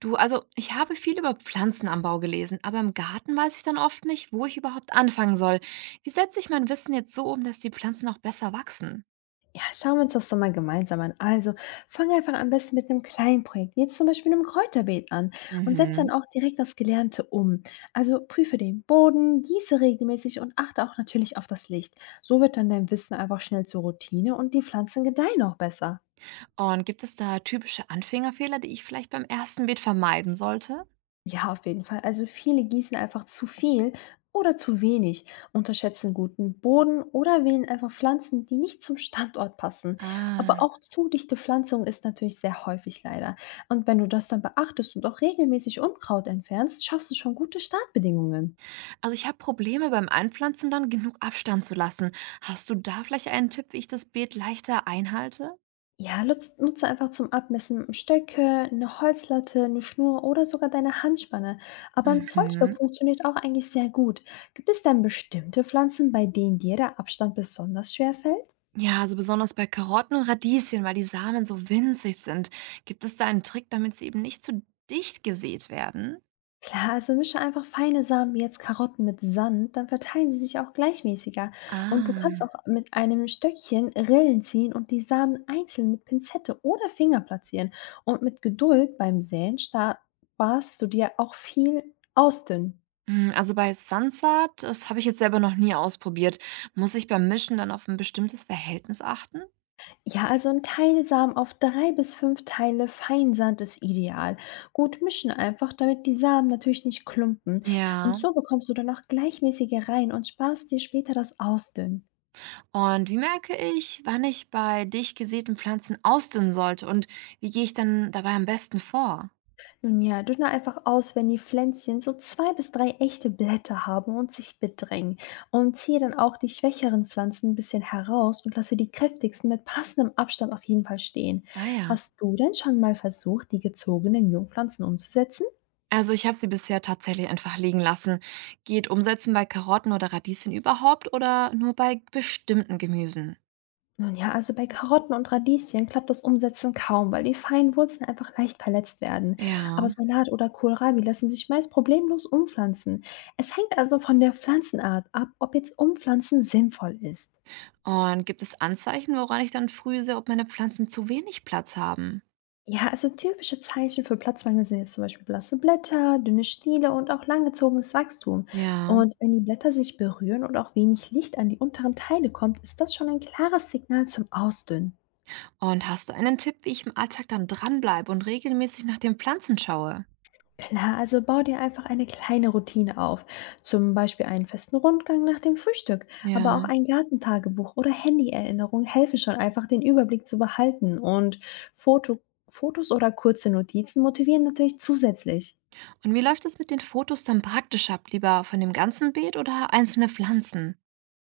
Du, also ich habe viel über Pflanzenanbau gelesen, aber im Garten weiß ich dann oft nicht, wo ich überhaupt anfangen soll. Wie setze ich mein Wissen jetzt so um, dass die Pflanzen auch besser wachsen? Ja, schauen wir uns das doch mal gemeinsam an. Also, fang einfach am besten mit einem kleinen Projekt, wie jetzt zum Beispiel einem Kräuterbeet an und setz dann Mhm. auch direkt das Gelernte um. Also prüfe den Boden, gieße regelmäßig und achte auch natürlich auf das Licht. So wird dann dein Wissen einfach schnell zur Routine und die Pflanzen gedeihen auch besser. Und gibt es da typische Anfängerfehler, die ich vielleicht beim ersten Beet vermeiden sollte? Ja, auf jeden Fall. Also viele gießen einfach zu viel oder zu wenig, unterschätzen guten Boden oder wählen einfach Pflanzen, die nicht zum Standort passen. Aber Ah. auch zu dichte Pflanzung ist natürlich sehr häufig leider. Und wenn du das dann beachtest und auch regelmäßig Unkraut entfernst, schaffst du schon gute Startbedingungen. Also ich habe Probleme beim Einpflanzen dann genug Abstand zu lassen. Hast du da vielleicht einen Tipp, wie ich das Beet leichter einhalte? Ja, lutz nutze einfach zum Abmessen Stöcke, eine Holzlatte, eine Schnur oder sogar deine Handspanne. Aber ein Zollstock Mhm. funktioniert auch eigentlich sehr gut. Gibt es denn bestimmte Pflanzen, bei denen dir der Abstand besonders schwer fällt? Ja, also besonders bei Karotten und Radieschen, weil die Samen so winzig sind. Gibt es da einen Trick, damit sie eben nicht zu dicht gesät werden? Klar, also mische einfach feine Samen wie jetzt Karotten mit Sand, dann verteilen sie sich auch gleichmäßiger. Und du kannst Ah, auch mit einem Stöckchen Rillen ziehen und die Samen einzeln mit Pinzette oder Finger platzieren. Und mit Geduld beim Säen sta sparst du dir auch viel Ausdünnen. hm, also bei Sansat, das habe ich jetzt selber noch nie ausprobiert. Muss ich beim Mischen dann auf ein bestimmtes Verhältnis achten? Ja, also 'n Teilsamen auf 3 bis 5 Teile Feinsand ist ideal. Gut mischen einfach, damit die Samen natürlich nicht klumpen. Und Ja. so bekommst du dann auch gleichmäßige Reihen und sparst dir später das Ausdünnen. Und wie merke ich, wann ich bei dicht gesäten Pflanzen ausdünnen sollte und wie gehe ich dann dabei am besten vor? Nun ja, dünne einfach aus, wenn die Pflänzchen so 2 bis 3 echte Blätter haben und sich bedrängen. Und ziehe dann auch die schwächeren Pflanzen ein bisschen heraus und lasse die kräftigsten mit passendem Abstand auf jeden Fall stehen. Ah ja. Hast du denn schon mal versucht, die gezogenen Jungpflanzen umzusetzen? Also ich habe sie bisher tatsächlich einfach liegen lassen. Geht Umsetzen bei Karotten oder Radieschen überhaupt oder nur bei bestimmten Gemüsen? Nun ja, also bei Karotten und Radieschen klappt das Umsetzen kaum, weil die feinen Wurzeln einfach leicht verletzt werden. Ja. Aber Salat oder Kohlrabi lassen sich meist problemlos umpflanzen. Es hängt also von der Pflanzenart ab, ob jetzt Umpflanzen sinnvoll ist. Und gibt es Anzeichen, woran ich dann früh sehe, ob meine Pflanzen zu wenig Platz haben? Ja, also typische Zeichen für Platzmangel sind jetzt zum Beispiel blasse Blätter, dünne Stiele und auch langgezogenes Wachstum. Ja. Und wenn die Blätter sich berühren und auch wenig Licht an die unteren Teile kommt, ist das schon ein klares Signal zum Ausdünnen. Und hast du einen Tipp, wie ich im Alltag dann dranbleibe und regelmäßig nach den Pflanzen schaue? Klar, also bau dir einfach eine kleine Routine auf, zum Beispiel einen festen Rundgang nach dem Frühstück, aber Ja. auch ein Gartentagebuch oder Handyerinnerungen helfen schon einfach, den Überblick zu behalten und Foto, Fotos oder kurze Notizen motivieren natürlich zusätzlich. Und wie läuft es mit den Fotos dann praktisch ab? Lieber von dem ganzen Beet oder einzelne Pflanzen?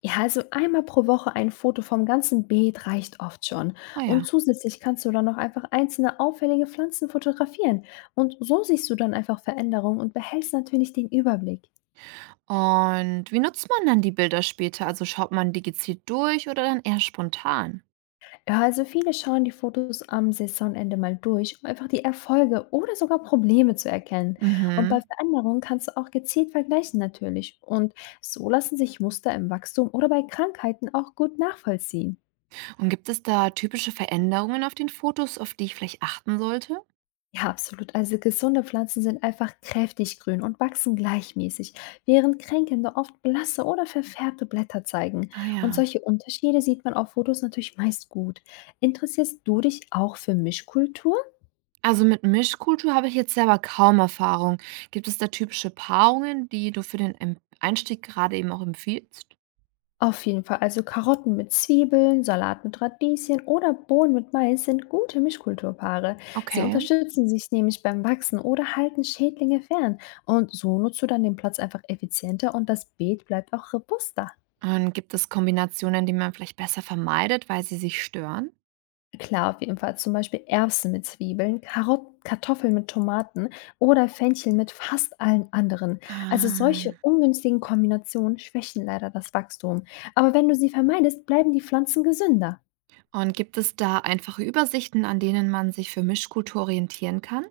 Ja, also einmal pro Woche ein Foto vom ganzen Beet reicht oft schon. Oh Und ja. zusätzlich kannst du dann noch einfach einzelne auffällige Pflanzen fotografieren. Und so siehst du dann einfach Veränderungen und behältst natürlich den Überblick. Und wie nutzt man dann die Bilder später? Also schaut man die gezielt durch oder dann eher spontan? Ja, also viele schauen die Fotos am Saisonende mal durch, um einfach die Erfolge oder sogar Probleme zu erkennen. Und bei Mhm. Veränderungen kannst du auch gezielt vergleichen natürlich. Und so lassen sich Muster im Wachstum oder bei Krankheiten auch gut nachvollziehen. Und gibt es da typische Veränderungen auf den Fotos, auf die ich vielleicht achten sollte? Ja, absolut. Also gesunde Pflanzen sind einfach kräftig grün und wachsen gleichmäßig, während kränkende oft blasse oder verfärbte Blätter zeigen. Ah Und ja. solche Unterschiede sieht man auf Fotos natürlich meist gut. Interessierst du dich auch für Mischkulturen? Also mit Mischkultur habe ich jetzt selber kaum Erfahrung. Gibt es da typische Paarungen, die du für den Einstieg gerade eben auch empfiehlst? Auf jeden Fall. Also Karotten mit Zwiebeln, Salat mit Radieschen oder Bohnen mit Mais sind gute Mischkulturpaare. Sie Okay. unterstützen sich nämlich beim Wachsen oder halten Schädlinge fern. Und so nutzt du dann den Platz einfach effizienter und das Beet bleibt auch robuster. Und gibt es Kombinationen, die man vielleicht besser vermeidet, weil sie sich stören? Klar, auf jeden Fall. Zum Beispiel Erbsen mit Zwiebeln, Karotten, Kartoffeln mit Tomaten oder Fenchel mit fast allen anderen. Also Ah. solche ungünstigen Kombinationen schwächen leider das Wachstum. Aber wenn du sie vermeidest, bleiben die Pflanzen gesünder. Und gibt es da einfache Übersichten, an denen man sich für Mischkultur orientieren kann?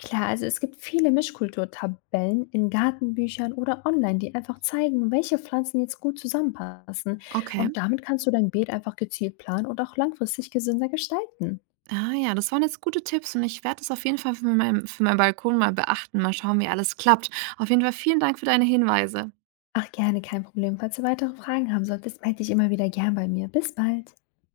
Klar, also es gibt viele Mischkulturtabellen in Gartenbüchern oder online, die einfach zeigen, welche Pflanzen jetzt gut zusammenpassen. Okay. Und damit kannst du dein Beet einfach gezielt planen und auch langfristig gesünder gestalten. Ah ja, das waren jetzt gute Tipps und ich werde das auf jeden Fall für meinen Balkon mal beachten. Mal schauen, wie alles klappt. Auf jeden Fall vielen Dank für deine Hinweise. Ach gerne, kein Problem. Falls du weitere Fragen haben solltest, melde dich immer wieder gern bei mir. Bis bald.